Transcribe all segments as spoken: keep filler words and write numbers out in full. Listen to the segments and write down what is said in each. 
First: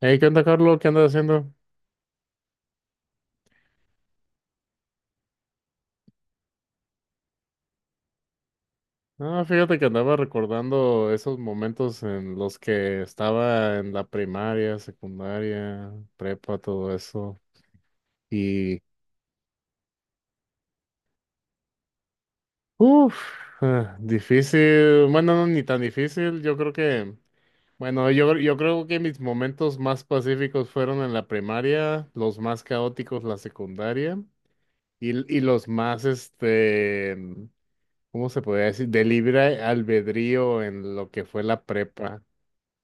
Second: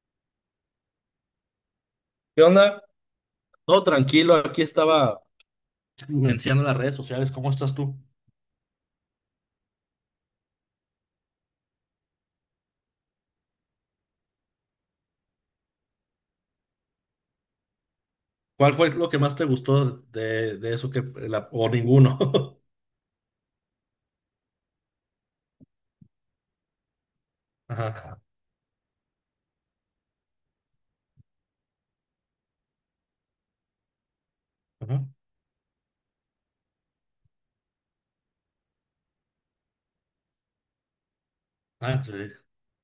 Hey, ¿qué onda, Carlos? ¿Qué andas haciendo? ¿Qué onda? Todo tranquilo, aquí estaba mencionando las redes sociales. ¿Cómo estás tú? Ah, fíjate que andaba recordando esos momentos en los que estaba en la primaria, secundaria, prepa, todo eso. ¿Cuál Y, fue lo que más te gustó de, de eso que la- o ninguno? Uff, difícil. Bueno, no, ni tan difícil. Yo creo que, bueno, Ajá. yo, yo creo que mis momentos más pacíficos fueron en la primaria, los más caóticos la secundaria Ajá. y, y los más, este, ¿cómo se podría decir? De libre albedrío en lo que fue la Ah, sí. prepa.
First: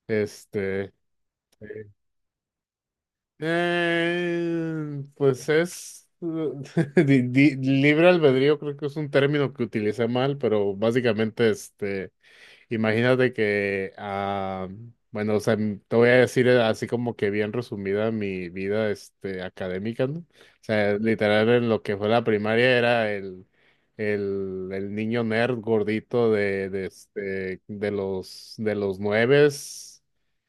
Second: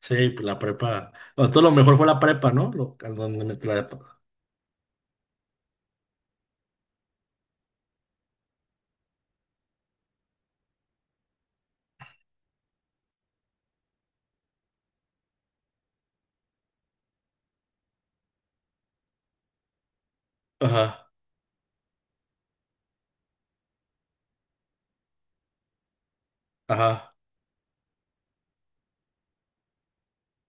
Sí, pues la Este, prepa. Bueno, todo lo mejor fue la prepa, ¿no? Lo, a donde me trae- eh, pues es di- di- libre albedrío, creo que es un término que utilicé mal, pero básicamente, este, imagínate que, ah, bueno, o sea, m- te voy a decir eh, así como que bien resumida mi vida, este, académica, ¿no? O sea, Ajá, literal en lo que fue la primaria era el, el, el niño nerd gordito de, de, ajá, este, de los, de los nueves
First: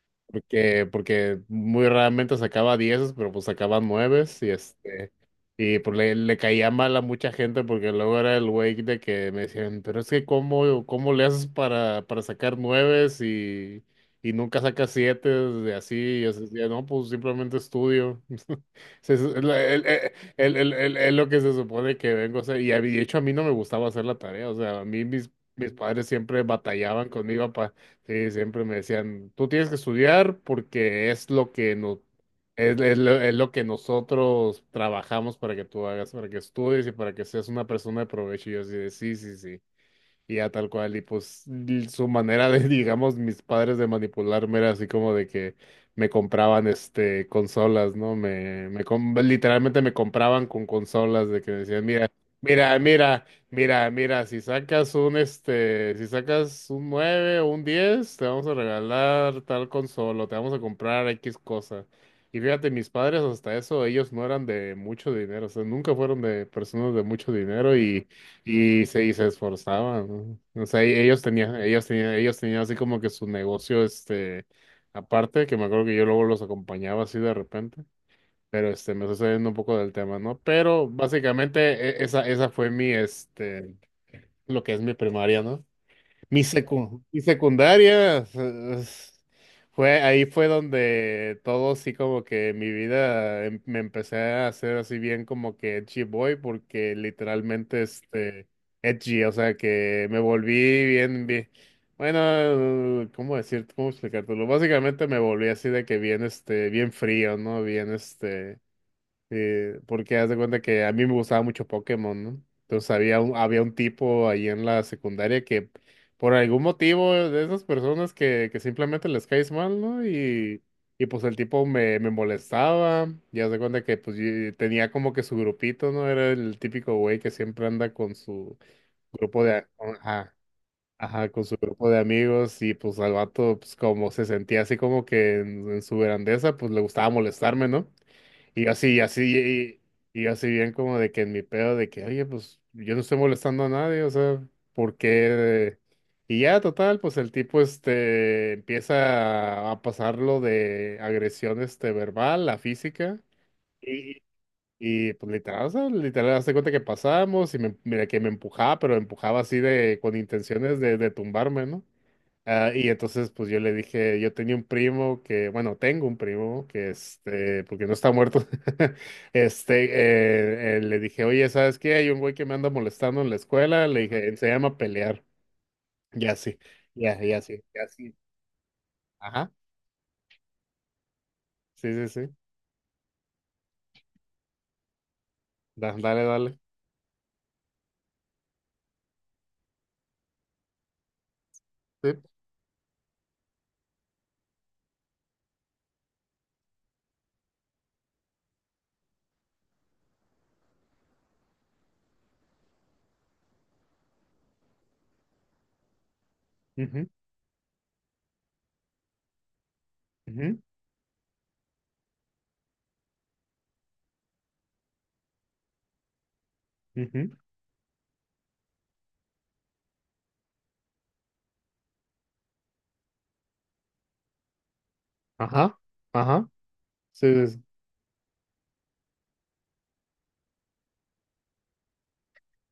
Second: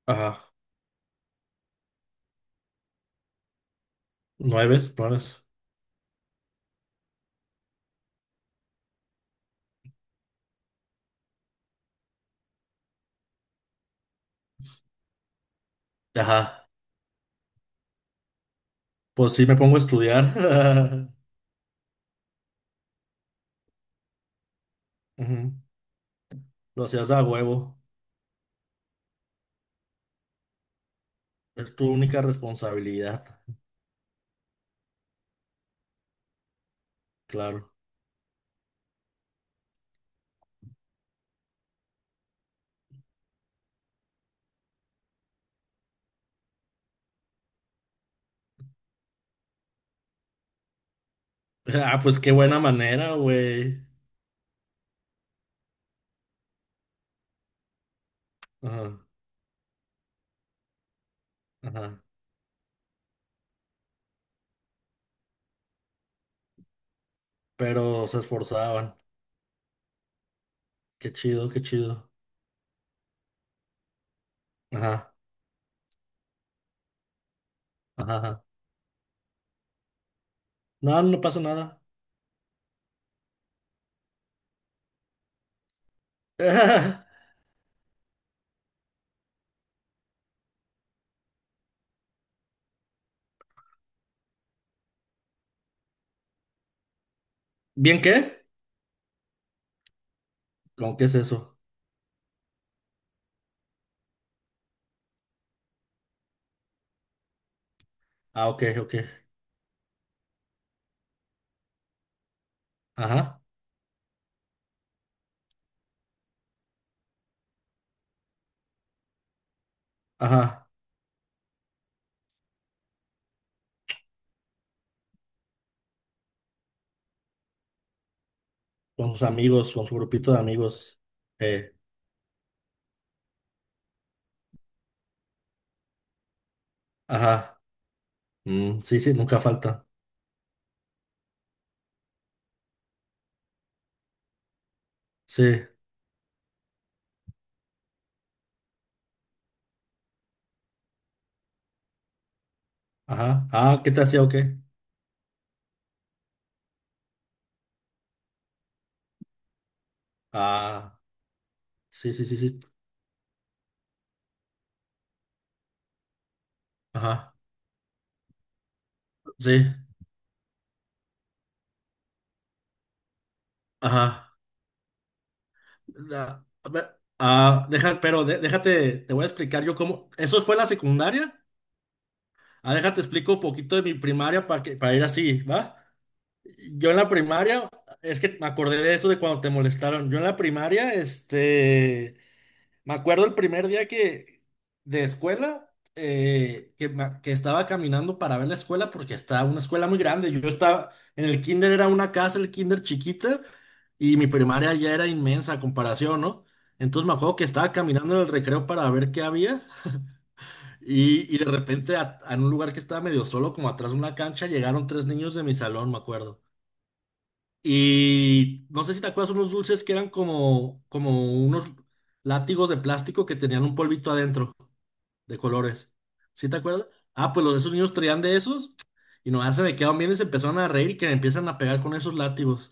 ajá. porque, porque muy raramente sacaba dieces, pero pues sacaban nueves y Nueves, este, nueves. y pues le, le caía mal a mucha gente porque luego era el güey de que me decían, pero es que cómo, cómo le haces para, para sacar nueves y, y nunca sacas siete de así, y yo Ajá. decía, no, pues simplemente estudio. Se- es Pues sí me la- pongo a el- el- estudiar. el- el- el- Es lo que se supone que vengo a hacer. Y a mí- de hecho a mí no me gustaba hacer la tarea, o sea, a mí mis, Ujú. mis padres siempre Lo batallaban hacías a conmigo para... huevo. Sí, siempre me decían, tú tienes que estudiar porque es lo que Es tu nos única es, es lo, es responsabilidad, lo que nosotros trabajamos para que tú hagas, para que estudies y para que seas una claro. persona de provecho. Y yo así de, sí, sí, sí. Y ya tal cual, y pues l- su manera de, digamos, mis padres de manipularme era así como de que me compraban este consolas, ¿no? Me, me com- literalmente me compraban con consolas de que decían, Ah, mira, pues qué buena mira, manera, mira, güey. mira, mira, si sacas un este, si sacas un nueve o un diez te vamos a Ajá, regalar tal consola, o te vamos a comprar X cosa. ajá, Y fíjate, mis padres hasta eso, ellos no eran de mucho dinero, o sea, nunca fueron de personas de mucho dinero pero se y esforzaban. se, y se esforzaban, ¿no? O sea, y Qué ellos chido, tenían, qué ellos chido. tenían, ellos tenían así como que su negocio, este, Ajá, aparte, que me acuerdo que yo luego los acompañaba así de repente, ajá, ajá. pero este, me estoy saliendo un poco del tema, ¿no? Pero No, no pasa básicamente nada. e- esa, esa fue mi, este, lo que es mi primaria, no, mi secu- mi secundaria. Eh, fue ahí fue donde todo sí como que mi vida em- me empecé a hacer así bien como que edgy boy porque literalmente ¿Bien qué? este edgy, o sea que me volví ¿Con qué es bien bien eso? bueno, eh, ¿cómo decir? ¿Cómo explicártelo? Básicamente me volví así de que bien este bien frío, ¿no? Bien Ah, este ok, ok. Eh, porque haz de cuenta que a mí me gustaba mucho Pokémon, ¿no? Entonces había un, Ajá, había un tipo ahí en la secundaria que por algún motivo de esas personas que, que simplemente les caes mal, ¿no? Y, ajá. y pues el tipo me, me molestaba, y haz de cuenta que pues yo tenía como que su grupito, ¿no? Era el típico güey que siempre anda con su Con sus grupo de... a- amigos, con su grupito Ajá. de amigos. Ajá, con su Eh, grupo de amigos y pues al vato pues como se sentía así como que en, en su grandeza pues le gustaba ajá. molestarme, ¿no? Y yo Mm, así, y sí, sí, así, nunca falta. y, y yo así bien como de que en mi pedo de que, oye, pues yo no estoy molestando a nadie, o sea, ¿por Sí, qué? Y ya, total, pues el tipo este empieza a pasarlo de agresión este verbal a física. ajá. Ah, ¿qué te hacía Y, o qué? y, pues literal, o sea, literal, hazte cuenta que pasamos y me, mira que me empujaba, pero empujaba así de, con intenciones Ah, de, de tumbarme, ¿no? sí, sí, sí, sí. Ah, y entonces, pues yo le dije, yo tenía un primo que, bueno, tengo un primo que, Ajá, este, porque no está muerto, sí, este, eh, eh, le dije, oye, ¿sabes qué? Hay un güey que me anda molestando en la escuela, le ajá. dije, se llama pelear, ya Ah, sí, a ver, ya, ya sí, ah, ya deja, sí, pero de- déjate, te voy a ajá, explicar yo cómo. ¿Eso fue la secundaria? sí, sí, sí. Ah, déjate explico un poquito de mi primaria para que, para ir así, ¿va? Da- dale, dale. Yo en la primaria, es que me acordé de eso de cuando te molestaron. Yo en la primaria, este, Sí, me acuerdo el primer día que, de escuela, eh, que, ma- que estaba caminando para ver la escuela porque estaba una escuela muy grande. Yo estaba, en el kinder era una casa, el kinder chiquita, y mi primaria ya era inmensa a comparación, ¿no? Entonces ujú, me acuerdo que estaba caminando en el recreo para ver qué había. ujú, Y, y de repente a, a un lugar que estaba medio solo, como atrás de una cancha, llegaron tres niños de mi salón, me acuerdo. ujú, Y no sé si te acuerdas unos dulces que eran como, como unos látigos de plástico que tenían un polvito adentro de ajá, colores. ¿Sí ajá, te acuerdas? sí, Ah, pues sí, los, sí. esos niños traían de esos y nomás se me quedaron bien y se empezaron a reír y que me empiezan a pegar con esos látigos.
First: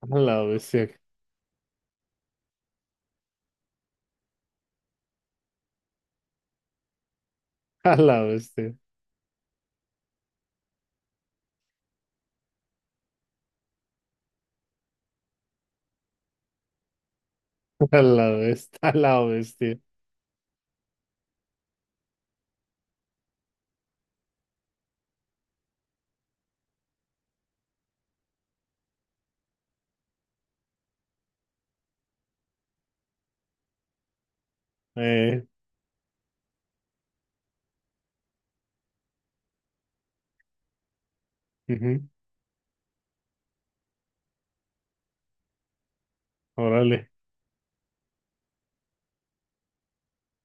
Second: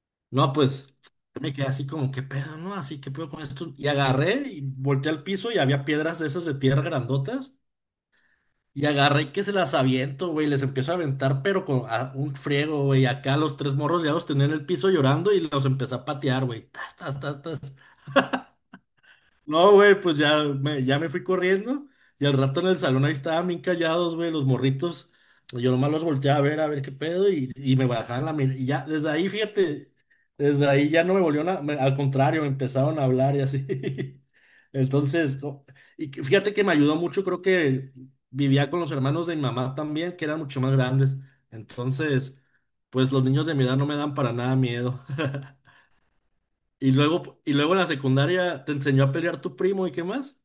A la No, bestia. pues yo me quedé así como, ¿qué pedo, no? Así, ¿qué pedo con esto? Y agarré y volteé al piso y había piedras de esas de tierra grandotas. A la bestia, Y agarré que se las aviento, güey, les empiezo a aventar, pero con a- un friego, güey. Acá los tres morros ya los tenía en el piso llorando y los empecé a patear, güey. Tas, tas, tas, tas. a la bestia, a la No, bestia. güey, pues ya me, ya me fui corriendo y al rato en el salón ahí estaban bien callados, güey, los morritos. Yo nomás los volteé a ver, a ver qué pedo y, y me bajaban la mirada. Y ya, desde ahí, fíjate, desde ahí ya no me volvieron a, me- al contrario, me empezaron a hablar y así. Entonces, eh, no, y que- fíjate que me ayudó mucho, creo que vivía con los hermanos de mi mamá también, que eran mucho más grandes. Ujú, Entonces, pues los niños de mi edad no me dan para nada miedo. Y órale. luego, y luego en la secundaria te enseñó a pelear tu primo y qué más.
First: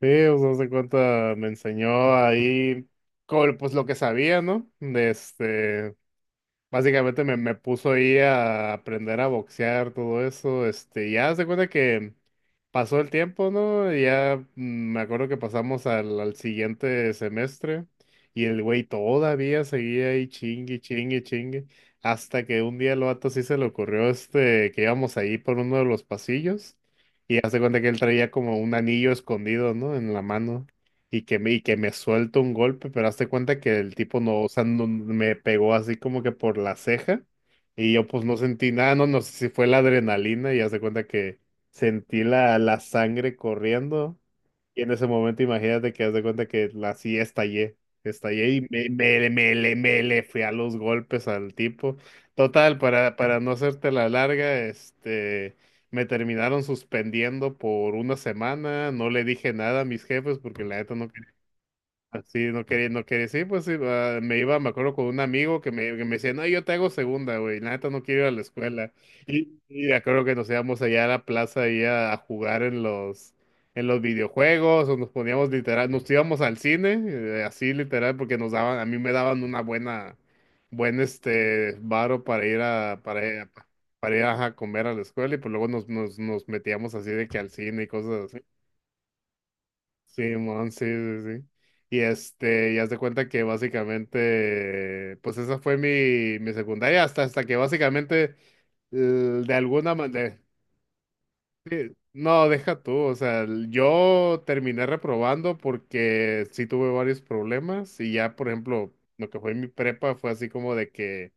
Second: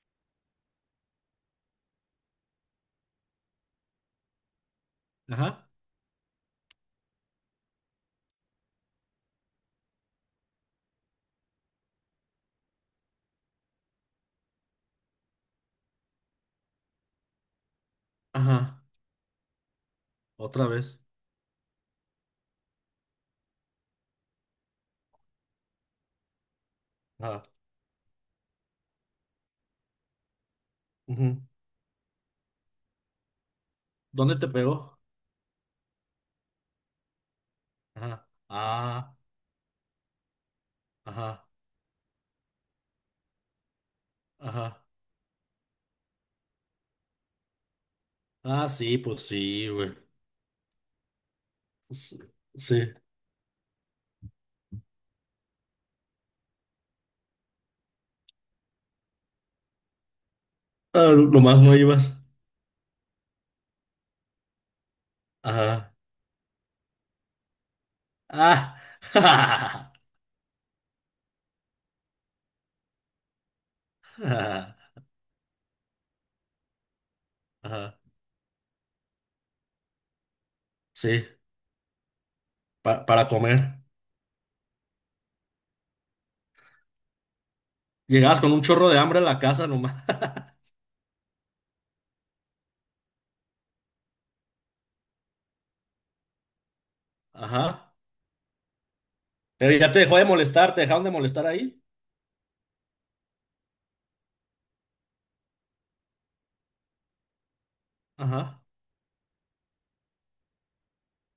Sí, o sea, se cuenta, me enseñó ahí, co- pues lo que sabía, ¿no? De Ajá, este. Básicamente me, me puso ahí a aprender a boxear, todo eso, este, ya se cuenta que pasó el tiempo, ¿no? Y ya mm, me acuerdo que pasamos al, al siguiente semestre y el güey ajá, todavía seguía ahí otra chingue, vez. chingue, chingue, hasta que un día el vato sí se le ocurrió, este, que íbamos ahí por uno de los pasillos y Ajá, hace cuenta que él traía como un anillo escondido, ¿no? En la mano. Y que ujú. me, y que me suelta un golpe, pero hazte cuenta que el tipo ¿Dónde no, o te sea, no- pegó? me pegó así como que por la ceja y yo pues Ajá, no sentí nada, no, ah, no sé si fue la adrenalina y hazte cuenta que ajá, sentí la, la sangre corriendo y ajá. en ese momento imagínate que hazte cuenta que la, así estallé, estallé y Ah, me, sí, pues me, me, sí, le- güey. me le fui a los golpes al tipo. Sí, Total, sí. para, para no hacerte la larga. este... Me terminaron suspendiendo por una semana, no le dije nada a mis jefes porque la neta no. Ah, lo más no ibas. Sí, no quería, no quería, sí, pues sí, ah, me iba, me acuerdo con un amigo que me, Ajá, que me decía, no, yo te hago segunda, güey, la neta no quiero ir a la ah, escuela. Y, y me acuerdo que nos íbamos allá a la plaza ahí a, a jugar en los, en los ajá, videojuegos, o nos poníamos literal, nos íbamos al cine, eh, así ajá. literal, porque nos daban, a mí me daban una buena, buen Sí, este, varo para ir a, pa- para para ir a, comer. para ir a comer a la escuela, y pues luego nos, nos, nos metíamos así de que al cine y cosas. Llegabas con un chorro de hambre a la casa nomás. Simón, sí, sí, sí. Y este, y haz de cuenta que básicamente, pues esa fue mi, mi secundaria, hasta, hasta que Ajá. básicamente, l- de Pero ya alguna te dejó de manera, molestar, te dejaron de molestar ahí. no, deja tú, o sea, l- yo terminé reprobando porque sí tuve varios problemas y ya, por Ajá. ejemplo, lo que fue mi prepa fue así como de que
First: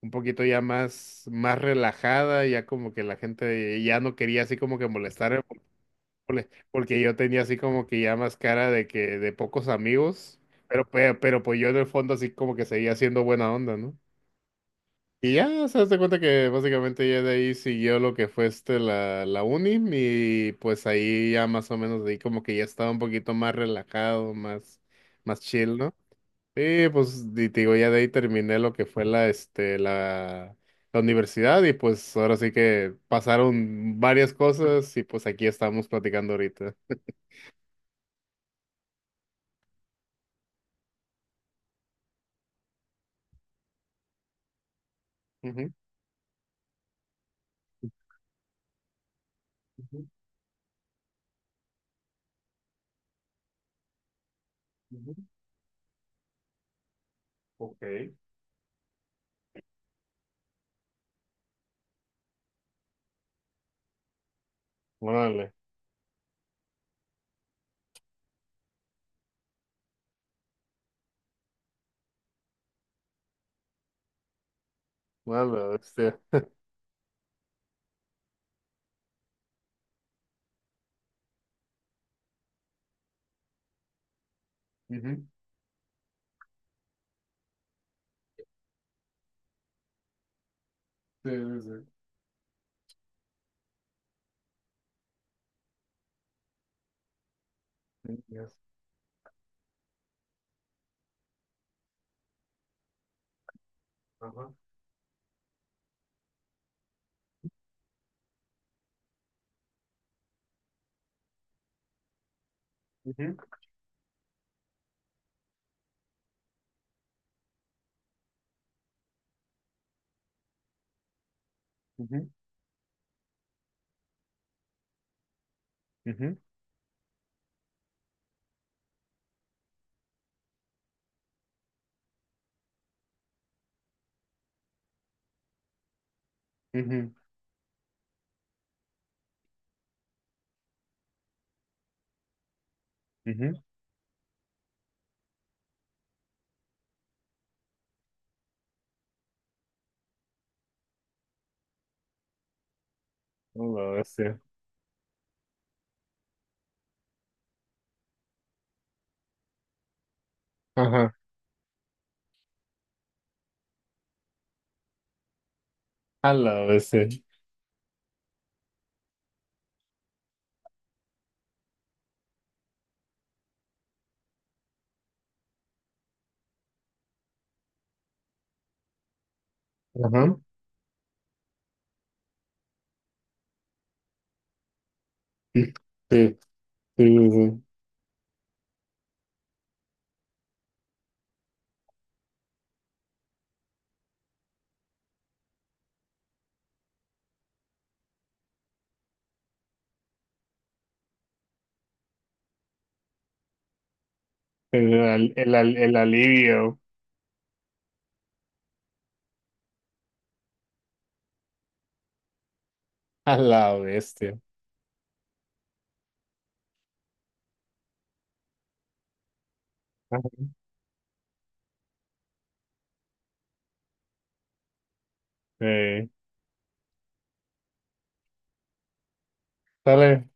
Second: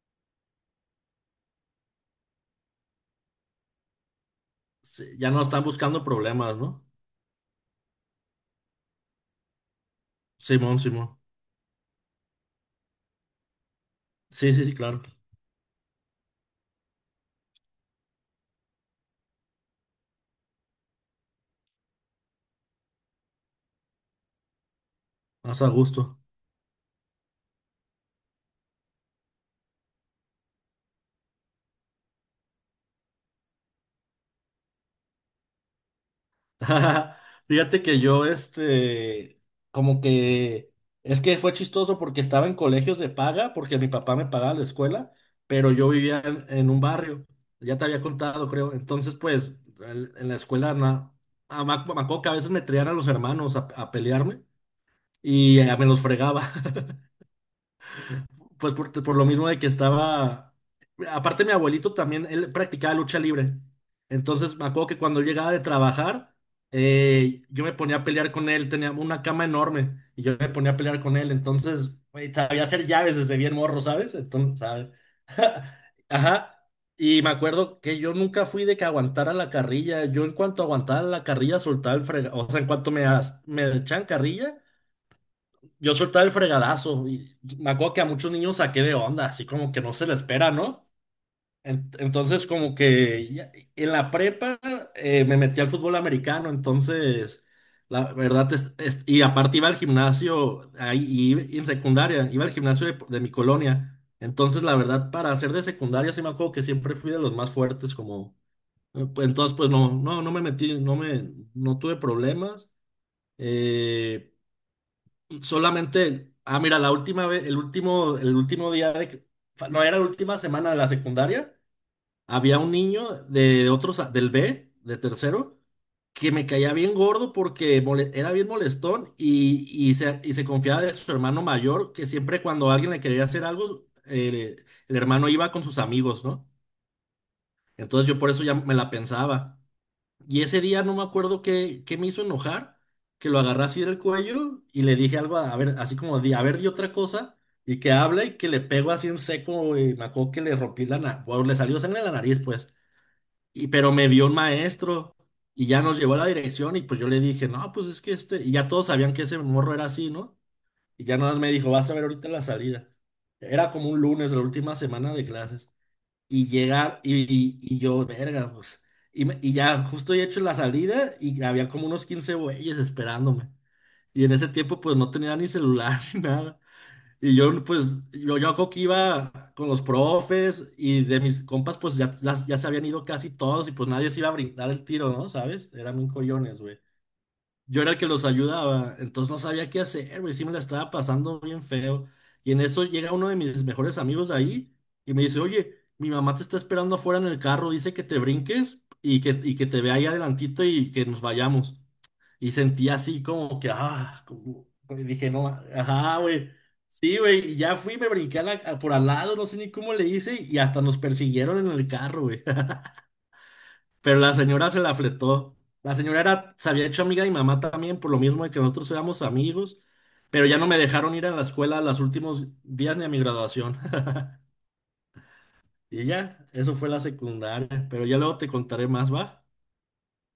un poquito ya más, más relajada, ya como que la gente ya no quería así como que Sí, ya no molestar. están buscando Ole. problemas, ¿no? Porque yo tenía así como que ya más cara de que de pocos amigos, Simón, pero, Simón. pe- pero, pues yo en el fondo así como que seguía siendo buena onda, ¿no? Sí, sí, sí, claro. Y ya se das cuenta que básicamente ya de ahí siguió lo que fue este la, la uni y pues ahí ya más o menos de ahí como que ya estaba un poquito más relajado, más, más, Más a chill, ¿no? gusto. Sí, pues y te digo, ya de ahí terminé lo que fue la, este, la, la universidad y pues ahora sí que pasaron varias cosas y pues aquí estamos platicando ahorita. Fíjate que yo, este, como que, es que fue chistoso porque estaba en colegios de paga, porque mi papá me pagaba la escuela, pero yo vivía en, en un barrio, ya te había contado, creo. Entonces, pues, Ujú, el- en la escuela, na- ah, me ac- me acuerdo que a veces me traían a los hermanos a, a pelearme ujú. y eh, me los fregaba. Ok. Pues por, por lo mismo de que estaba. Aparte, mi abuelito también, él practicaba lucha libre. Entonces, me acuerdo que cuando él llegaba Órale, de trabajar, eh, yo me ponía a pelear con él. Tenía una cama enorme y yo me ponía a pelear con él. Entonces, güey, sabía hacer llaves desde bien morro, ¿sabes? Entonces, ¿sabes? órale, bestia. Ajá. Y me acuerdo que yo nunca fui de que aguantara la carrilla. Yo, en cuanto aguantaba la carrilla, soltaba el frega. O sea, en cuanto me, as- me echan carrilla. Ujú. Yo soltaba el fregadazo y me acuerdo que a muchos niños saqué de onda, así como que no se le espera, ¿no? Sí, sí, En- Entonces, como que ya- en la prepa eh, me metí al fútbol americano, entonces, la sí. verdad, Yes. es- es- y aparte iba al gimnasio, ahí y, y en secundaria, iba al gimnasio de, de mi colonia. Ajá. Entonces, la verdad, para ser de secundaria, sí me acuerdo que siempre fui de los más fuertes, como, eh, pues, entonces, pues no, no, no me metí, no me, no tuve problemas. Ujú, eh, Solamente, ah, mira, la última vez, el último, el último día de, que- no, era la última semana de la secundaria, ujú, había un niño de otros, del B, de tercero, que ujú, me caía bien gordo porque mole- era bien molestón y, y se, y se confiaba de su hermano mayor, que siempre cuando alguien le quería hacer algo, eh, el hermano iba con sus amigos, ¿no? ujú, Entonces yo por eso ya me la pensaba. Y ese día no me acuerdo qué, qué me hizo enojar, que lo agarré así del cuello y le dije algo, a, a ver, así como, di, a ver, di otra cosa, y que habla y que le pego así en seco, y me acuerdo que le rompí la nariz, le salió sangre en la nariz, pues, y, ujú. A la pero me vio un bestia. maestro y ya nos llevó a la dirección y pues yo le dije, no, pues es que este, y ya todos sabían que ese morro era así, ¿no? Y Ajá. ya nada más me dijo, vas a ver ahorita la salida. Era como un lunes, la última semana de clases A y la llegar, bestia. y, y- y yo, verga, pues. Y, me- y ya justo he hecho la salida y había como unos quince güeyes esperándome. Y en ese tiempo pues no tenía ni celular ni nada. Y yo pues, yo, yo creo que iba con los Ajá. profes y de mis compas pues ya, ya, ya se habían ido casi todos y pues nadie se iba a brindar el tiro, ¿no? ¿Sabes? Sí, Eran un sí, coyones, güey. sí, sí. Yo era el que los ayudaba, entonces no sabía qué hacer, güey, sí me la estaba pasando bien feo. Y en eso llega uno de mis mejores amigos de ahí y me dice, oye, mi mamá te está esperando afuera en el carro, dice que te brinques y que, y que te vea ahí adelantito y que nos vayamos. Y sentí así como que, ah, como- El, y dije, al- no, el, al- el ajá, güey. alivio. Sí, güey, y ya fui, me brinqué a la- a- por al lado, no sé ni cómo le hice y hasta nos persiguieron en el carro, güey. A la Pero la bestia. señora se la fletó. La señora era, se había hecho amiga de mi mamá también, por lo mismo de que nosotros éramos amigos, Ajá. pero ya no me dejaron ir a la escuela los últimos días ni a mi graduación. Y Eh, ya, eso fue la secundaria, pero ya luego te contaré más, ¿va? Dale.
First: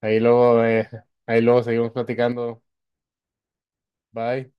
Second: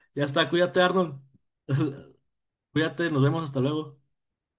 Ahí Ya está, luego, cuídate, eh, Arnold. Ahí luego seguimos platicando. Cuídate, nos vemos, hasta luego. Bye.